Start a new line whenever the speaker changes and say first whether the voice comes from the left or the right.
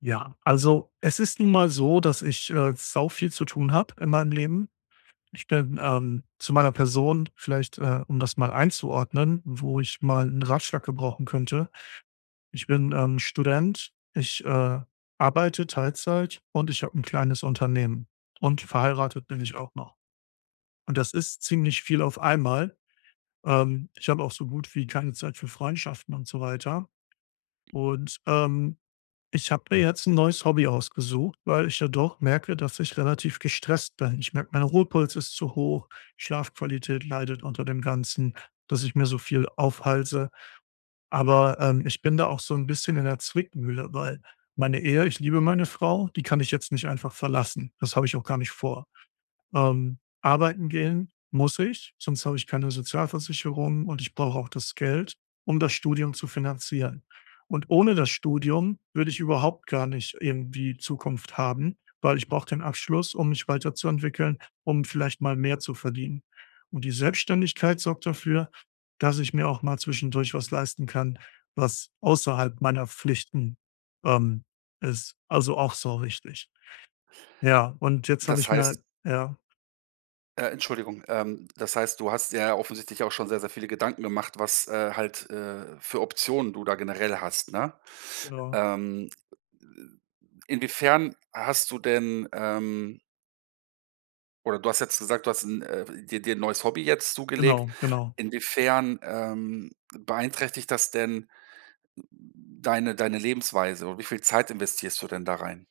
left: Ja, also es ist nun mal so, dass ich sau viel zu tun habe in meinem Leben. Ich bin, zu meiner Person vielleicht, um das mal einzuordnen, wo ich mal einen Ratschlag gebrauchen könnte. Ich bin, Student, ich arbeite Teilzeit und ich habe ein kleines Unternehmen und verheiratet bin ich auch noch. Und das ist ziemlich viel auf einmal. Ich habe auch so gut wie keine Zeit für Freundschaften und so weiter. Und, ähm Ich habe mir jetzt ein neues Hobby ausgesucht, weil ich ja doch merke, dass ich relativ gestresst bin. Ich merke, mein Ruhepuls ist zu hoch, Schlafqualität leidet unter dem Ganzen, dass ich mir so viel aufhalse. Aber ich bin da auch so ein bisschen in der Zwickmühle, weil meine Ehe ich liebe meine Frau, die kann ich jetzt nicht einfach verlassen. Das habe ich auch gar nicht vor. Arbeiten gehen muss ich, sonst habe ich keine Sozialversicherung und ich brauche auch das Geld, um das Studium zu finanzieren. Und ohne das Studium würde ich überhaupt gar nicht irgendwie Zukunft haben, weil ich brauche den Abschluss, um mich weiterzuentwickeln, um vielleicht mal mehr zu verdienen. Und die Selbstständigkeit sorgt dafür, dass ich mir auch mal zwischendurch was leisten kann, was außerhalb meiner Pflichten, ähm, ist. Also, auch so wichtig. Ja, und jetzt habe
right: Das
left: ich mir
right: heißt
left: ja,
right: Entschuldigung, das heißt, du hast ja offensichtlich auch schon sehr, sehr viele Gedanken gemacht, was, halt, für Optionen du da generell hast, ne?
left: genau.
right: Ähm, inwiefern hast du denn, oder du hast jetzt gesagt, du hast 'n dir 'n neues Hobby jetzt zugelegt.
left: Genau, genau.
right: Inwiefern, beeinträchtigt das denn deine Lebensweise und wie viel Zeit investierst du denn da rein?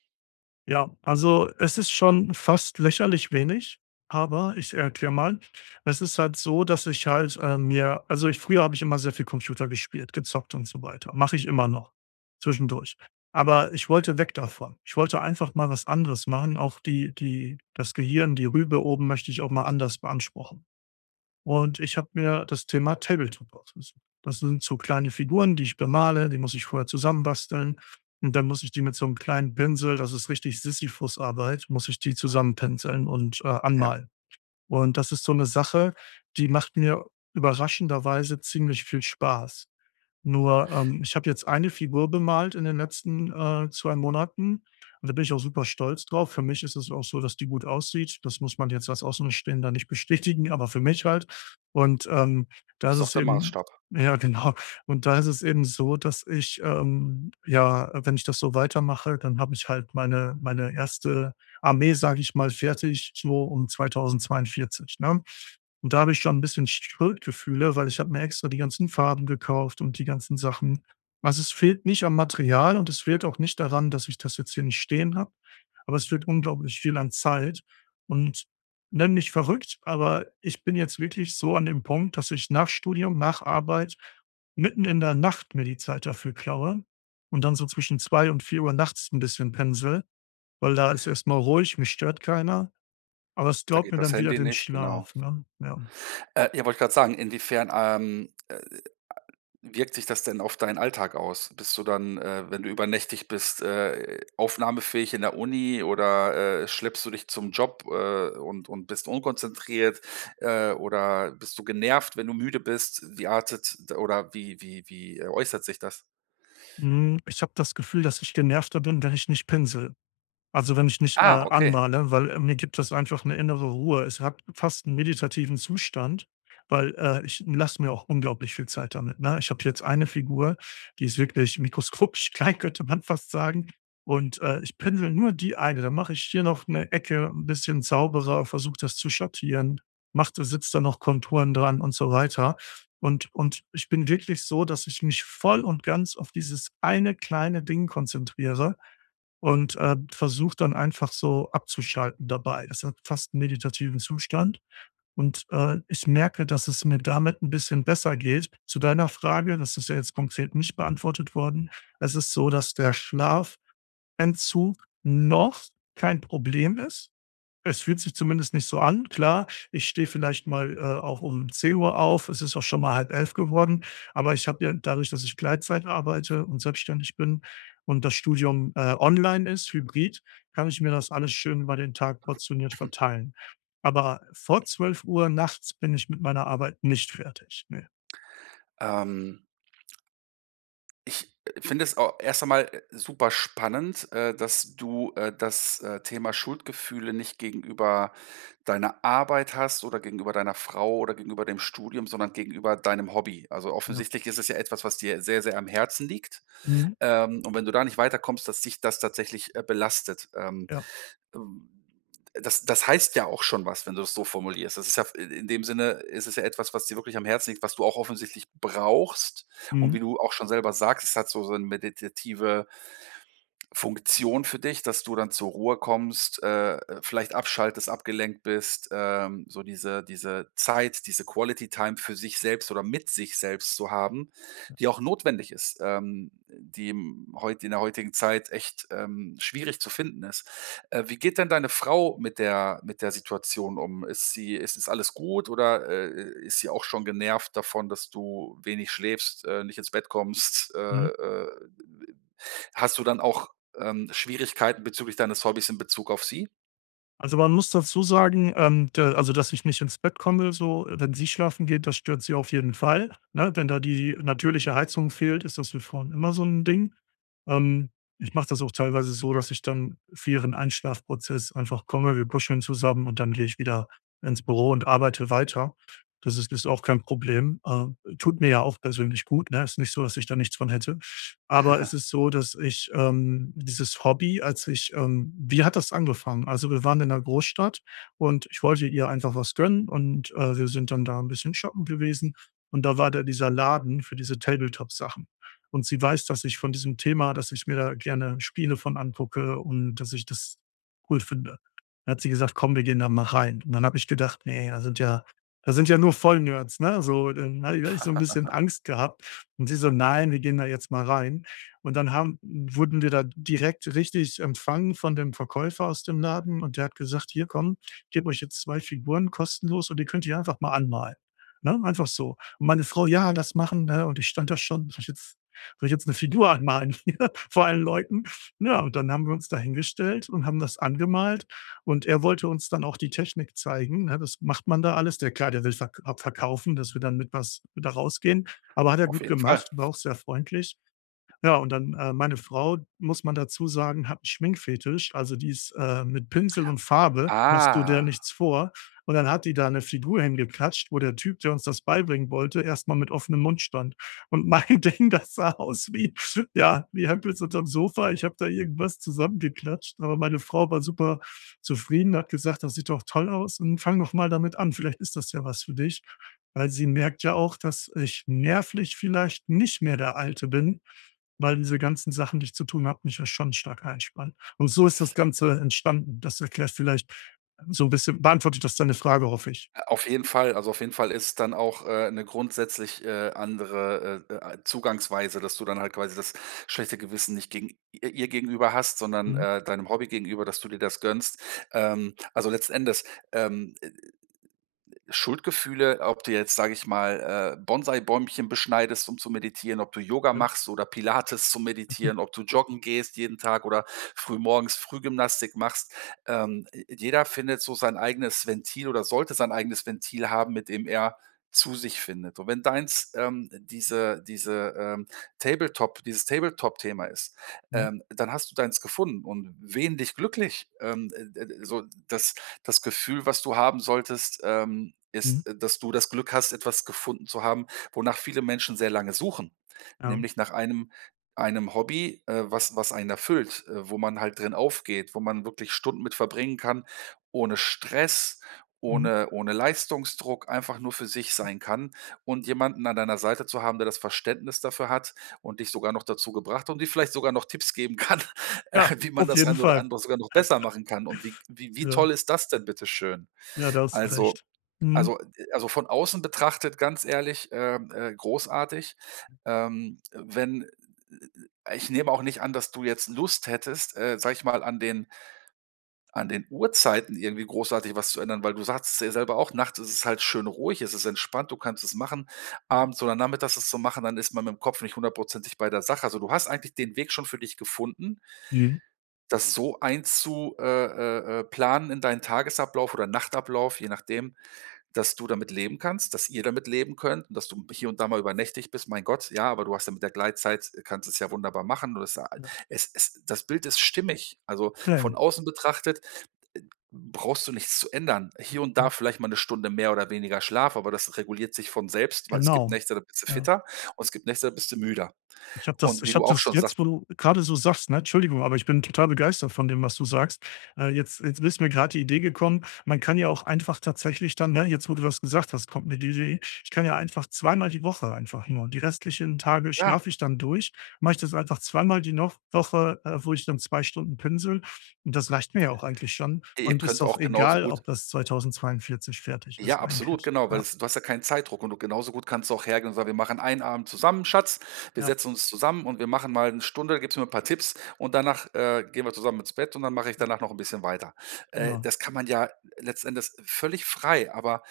left: Ja, also es ist schon fast lächerlich wenig, aber ich erkläre mal. Es ist halt so, dass ich mir also ich früher habe ich immer sehr viel Computer gespielt, gezockt und so weiter. Mache ich immer noch zwischendurch. Aber ich wollte weg davon. Ich wollte einfach mal was anderes machen. Auch die das Gehirn, die Rübe oben möchte ich auch mal anders beanspruchen. Und ich habe mir das Thema Tabletop ausgesucht. Das sind so kleine Figuren, die ich bemale, die muss ich vorher zusammenbasteln. Und dann muss ich die mit so einem kleinen Pinsel, das ist richtig Sisyphusarbeit, muss ich die zusammenpinseln und
right: Ja,
left: anmalen. Und das ist so eine Sache, die macht mir überraschenderweise ziemlich viel Spaß. Nur, ich habe jetzt eine Figur bemalt in den letzten 2 Monaten und da bin ich auch super stolz drauf. Für mich ist es auch so, dass die gut aussieht. Das muss man jetzt als Außenstehender nicht bestätigen, aber für mich halt. Und da
right: ist
left: ist
right: doch
left: es
right: der
left: eben
right: Maßstab.
left: ja, genau. Und da ist es eben so, dass ich ja, wenn ich das so weitermache, dann habe ich halt meine erste Armee, sage ich mal, fertig so um 2042, ne? Und da habe ich schon ein bisschen Schuldgefühle, weil ich habe mir extra die ganzen Farben gekauft und die ganzen Sachen. Also, es fehlt nicht am Material und es fehlt auch nicht daran, dass ich das jetzt hier nicht stehen habe, aber es fehlt unglaublich viel an Zeit. Und nenn mich verrückt, aber ich bin jetzt wirklich so an dem Punkt, dass ich nach Studium, nach Arbeit, mitten in der Nacht mir die Zeit dafür klaue und dann so zwischen 2 und vier Uhr nachts ein bisschen pensele, weil da ist erstmal ruhig, mich stört keiner, aber es
right: Da
left: klaut
right: geht
left: mir
right: das
left: dann wieder
right: Handy
left: den
right: nicht, genau.
left: Schlaf, ne? Ja.
right: Ja, wollte ich grad sagen, inwiefern, wirkt sich das denn auf deinen Alltag aus? Bist du dann, wenn du übernächtig bist, aufnahmefähig in der Uni oder, schleppst du dich zum Job, und bist unkonzentriert, oder bist du genervt, wenn du müde bist? Wie artet oder wie äußert sich das?
left: Hm, ich habe das Gefühl, dass ich genervter bin, wenn ich nicht Pinsel. Also, wenn ich nicht
right: Ah, okay.
left: anmale, weil mir gibt das einfach eine innere Ruhe. Es hat fast einen meditativen Zustand, weil ich lasse mir auch unglaublich viel Zeit damit, ne? Ich habe jetzt eine Figur, die ist wirklich mikroskopisch klein, könnte man fast sagen. Und ich pinsel nur die eine. Dann mache ich hier noch eine Ecke ein bisschen sauberer, versuche das zu schattieren, mache da setze da noch Konturen dran und so weiter. Und ich bin wirklich so, dass ich mich voll und ganz auf dieses eine kleine Ding konzentriere und versuche dann einfach so abzuschalten dabei. Das hat fast 'n meditativen Zustand. Und ich merke, dass es mir damit ein bisschen besser geht. Zu deiner Frage, das ist ja jetzt konkret nicht beantwortet worden. Es ist so, dass der Schlafentzug noch kein Problem ist. Es fühlt sich zumindest nicht so an. Klar, ich stehe vielleicht mal auch um 10 Uhr auf. Es ist auch schon mal halb elf geworden. Aber ich habe ja dadurch, dass ich Gleitzeit arbeite und selbstständig bin und das Studium online ist, hybrid, kann ich mir das alles schön über den Tag portioniert verteilen. Aber vor 12 Uhr nachts bin ich mit meiner Arbeit nicht fertig. Ne.
right: Ähm Ich finde es au erst einmal super spannend, dass du, das, Thema Schuldgefühle nicht gegenüber deiner Arbeit hast oder gegenüber deiner Frau oder gegenüber dem Studium, sondern gegenüber deinem Hobby. Also,
left: Ja.
right: offensichtlich ist es ja etwas, was dir sehr, sehr am Herzen liegt.
left: Mhm.
right: Und wenn du da nicht weiterkommst, dass dich das tatsächlich, belastet.
left: Ja.
right: Ähm, das heißt ja auch schon was, wenn du es so formulierst. Das ist ja in dem Sinne ist es ja etwas, was dir wirklich am Herzen liegt, was du auch offensichtlich brauchst. Und
left: Mhm.
right: wie du auch schon selber sagst, es hat so eine meditative Funktion für dich, dass du dann zur Ruhe kommst, vielleicht abschaltest, abgelenkt bist, so diese Zeit, diese Quality Time für sich selbst oder mit sich selbst zu haben, die auch notwendig ist, die im heut in der heutigen Zeit echt, schwierig zu finden ist. Wie geht denn deine Frau mit der Situation um? Ist sie ist alles gut oder, ist sie auch schon genervt davon, dass du wenig schläfst, nicht ins Bett kommst?
left: Mhm.
right: Äh Hast du dann auch, Schwierigkeiten bezüglich deines Hobbys in Bezug auf sie?
left: Also, man muss dazu sagen, da also, dass ich nicht ins Bett komme so, wenn sie schlafen geht, das stört sie auf jeden Fall, ne? Wenn da die natürliche Heizung fehlt, ist das für Frauen immer so ein Ding. Ähm, ich mache das auch teilweise so, dass ich dann für ihren Einschlafprozess einfach komme, wir kuscheln zusammen und dann gehe ich wieder ins Büro und arbeite weiter. Das ist auch kein Problem. Tut mir ja auch persönlich gut, ne? Ist nicht so, dass ich da nichts von hätte. Aber es ist so, dass ich dieses Hobby, als ich wie hat das angefangen? Also, wir waren in 'ner Großstadt und ich wollte ihr einfach was gönnen und wir sind dann da ein bisschen shoppen gewesen und da war da dieser Laden für diese Tabletop-Sachen. Und sie weiß, dass ich von diesem Thema dass ich mir da gerne Spiele von angucke und dass ich das cool finde. Dann hat sie gesagt: „Komm, wir gehen da mal rein.“ Und dann habe ich gedacht: „Ne, da sind ja nur Vollnerds“, ne? So, dann habe ich hatte ich so ein bisschen Angst gehabt und sie so: „Nein, wir gehen da jetzt mal rein.“ Und dann haben wurden wir da direkt richtig empfangen von dem Verkäufer aus dem Laden und der hat gesagt: „Hier, komm, ich gebe euch jetzt 2 Figuren kostenlos und die könnt ihr einfach mal anmalen“, ne? Einfach so. Und meine Frau: „Ja, das machen“, ne? Und ich stand da schon hab ich jetzt soll ich jetzt eine Figur anmalen hier vor allen Leuten? Ja, und dann haben wir uns da hingestellt und haben das angemalt. Und er wollte uns dann auch die Technik zeigen. Ne? Das macht man da alles. Der klar, der will verkaufen, dass wir dann mit was da rausgehen. Aber hat er
right: Auf
left: gut
right: jeden Fall.
left: gemacht, war auch sehr freundlich. Ja, und dann meine Frau, muss man dazu sagen, hat 'n Schminkfetisch. Also, die ist mit Pinsel und Farbe machst du der
right: Ah,
left: nichts vor. Und dann hat die da eine Figur hingeklatscht, wo der Typ, der uns das beibringen wollte, erstmal mit offenem Mund stand. Und mein Ding, das sah aus wie ja, wie Hempels unterm Sofa. Ich habe da irgendwas zusammengeklatscht, aber meine Frau war super zufrieden, hat gesagt: „Das sieht doch toll aus und fang doch mal damit an. Vielleicht ist das ja was für dich.“ Weil sie merkt ja auch, dass ich nervlich vielleicht nicht mehr der Alte bin, weil diese ganzen Sachen, die ich zu tun habe, mich ja schon stark einspannen. Und so ist das Ganze entstanden. Das erklärt vielleicht so 'n bisschen beantwortet das deine Frage, hoffe ich.
right: auf jeden Fall. Also, auf jeden Fall ist dann auch, 'ne grundsätzlich, andere, Zugangsweise, dass du dann halt quasi das schlechte Gewissen nicht gegen i ihr gegenüber hast, sondern,
left: Mhm.
right: deinem Hobby gegenüber, dass du dir das gönnst. Also, letzten Endes, ähm Schuldgefühle, ob du jetzt, sage ich mal, Bonsai-Bäumchen beschneidest, um zu meditieren, ob du Yoga
left: Ja.
right: machst oder Pilates zum
left: Mhm.
right: Meditieren, ob du joggen gehst jeden Tag oder frühmorgens Frühgymnastik machst. Jeder findet so sein eigenes Ventil oder sollte sein eigenes Ventil haben, mit dem er zu sich findet. Und wenn deins diese Tabletop, dieses Tabletop-Thema ist, dann hast du deins gefunden und wen dich glücklich. So, das Gefühl, was du haben solltest,
left: Mhm.
right: ist, dass du das Glück hast, etwas gefunden zu haben, wonach viele Menschen sehr lange suchen,
left: Ja.
right: nämlich nach einem Hobby, was einen erfüllt, wo man halt drin aufgeht, wo man wirklich Stunden mit verbringen kann, ohne Stress,
left: Mhm.
right: ohne Leistungsdruck, einfach nur für sich sein kann und jemanden an deiner Seite zu haben, der das Verständnis dafür hat und dich sogar noch dazu gebracht hat und dir vielleicht sogar noch Tipps geben kann,
left: Ja,
right: wie man
left: auf
right: das
left: jeden
right: eine oder
left: Fall.
right: andere sogar noch besser machen kann. Und wie
left: Ja.
right: toll ist das denn bitte schön?
left: Ja, da hast du
right: Also
left: recht. Mhm.
right: also von außen betrachtet, ganz ehrlich, großartig. Wenn ich nehme auch nicht an, dass du jetzt Lust hättest, sage ich mal, an den Uhrzeiten irgendwie großartig was zu ändern, weil du sagst es ja selber auch, nachts ist es halt schön ruhig, es ist entspannt, du kannst es machen.
left: Ja.
right: Abends oder nachmittags es zu machen, dann ist man mit'm Kopf nicht hundertprozentig bei der Sache. Also, du hast eigentlich den Weg schon für dich gefunden,
left: Mhm.
right: das so einzu planen in deinen Tagesablauf oder Nachtablauf, je nachdem, dass du damit leben kannst, dass ihr damit leben könnt und dass du hier und da mal übernächtig bist. Mein Gott, ja, aber du hast ja mit der Gleitzeit kannst es ja wunderbar machen. Und
left: Ja.
right: es das Bild ist stimmig. Also, von
left: Okay.
right: außen betrachtet brauchst du nichts zu ändern. Hier und da
left: Mhm.
right: vielleicht mal eine Stunde mehr oder weniger Schlaf, aber das reguliert sich von selbst, weil es gibt
left: Genau.
right: Nächte, da bist du
left: Ja.
right: fitter und es gibt Nächte, da bist du müder.
left: Ich habe das
right: Und wie
left: ich habe
right: du auch
left: das
right: schon sagst,
left: jetzt, wo du gerade so sagst, ne? Entschuldigung, aber ich bin total begeistert von dem, was du sagst. Jetzt ist mir gerade die Idee gekommen, man kann ja auch einfach tatsächlich dann, ne, jetzt, wo du das gesagt hast, kommt mir die Idee, ich kann ja einfach zweimal die Woche einfach nur die restlichen Tage
right: ja,
left: schlafe ich dann durch, mache ich das einfach zweimal die noch Woche, wo ich dann 2 Stunden pinsel und das reicht mir ja auch eigentlich schon
right: ihr
left: und ist
right: könnt
left: auch
right: auch genauso
left: egal,
right: gut
left: ob das 2042 fertig
right: ja,
left: ist
right: absolut,
left: eigentlich.
right: genau, weil
left: Ja,
right: es du hast ja keinen Zeitdruck und du genauso gut kannst du auch hergehen und sagen: „Wir machen einen Abend zusammen, Schatz. Wir
left: ja,
right: setzen uns zusammen und wir machen mal eine Stunde, gibst mir 'n paar Tipps und danach, gehen wir zusammen ins Bett und dann mache ich
left: ja,
right: danach noch ein bisschen weiter.“
left: genau.
right: das kann man ja letztendlich völlig frei, aber,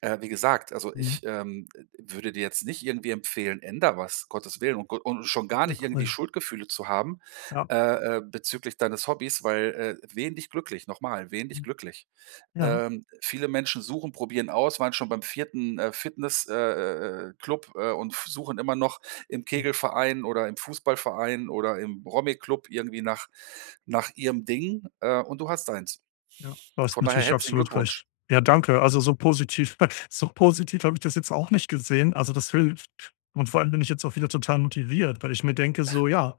right: wie gesagt, also,
left: Mhm.
right: ich, würde dir jetzt nicht irgendwie empfehlen: „Änder was“, Gottes Willen und go und schon gar
left: Ja,
right: nicht irgendwie
left: cool.
right: Schuldgefühle zu haben,
left: Ja,
right: bezüglich deines Hobbys, weil, wähn dich glücklich. Nochmal, mal, wähn dich
left: mhm,
right: glücklich.
left: ja.
right: Viele Menschen suchen, probieren aus, waren schon beim vierten Fitness Club, und f suchen immer noch im Kegelverein oder im Fußballverein oder im Rommi-Club irgendwie nach ihrem Ding, und du hast deins.
left: Ja, du hast
right: Von daher
left: natürlich
right: herzlichen
left: absolut
right: Glückwunsch.
left: recht. Ja, danke. Also so positiv so positiv habe ich das jetzt auch nicht gesehen. Also das hilft. Und vor allem bin ich jetzt auch wieder total motiviert, weil ich mir denke so: „Ja,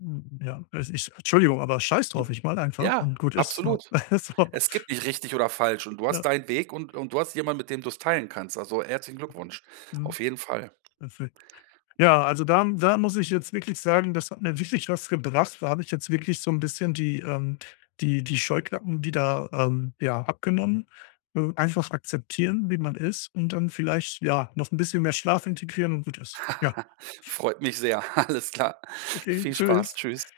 left: hm, ja, es ich Entschuldigung, aber scheiß
right: Und
left: drauf, ich mal einfach
right: ja,
left: und gut ist.“ So.
right: absolut.
left: So,
right: Es gibt nicht richtig oder falsch und du hast
left: ja,
right: deinen Weg und du hast jemanden, mit dem du es teilen kannst. Also, herzlichen Glückwunsch, auf jeden Fall.
left: mhm. Ja, also da muss ich jetzt wirklich sagen, das hat mir wirklich was gebracht. Da habe ich jetzt wirklich so ein bisschen die Scheuklappen wieder, ja, abgenommen. Einfach akzeptieren, wie man ist und dann vielleicht, ja, noch ein bisschen mehr Schlaf integrieren und gut ist. Ja,
right: Freut mich sehr. Alles klar.
left: okay,
right: Viel Spaß.
left: tschüss.
right: Tschüss.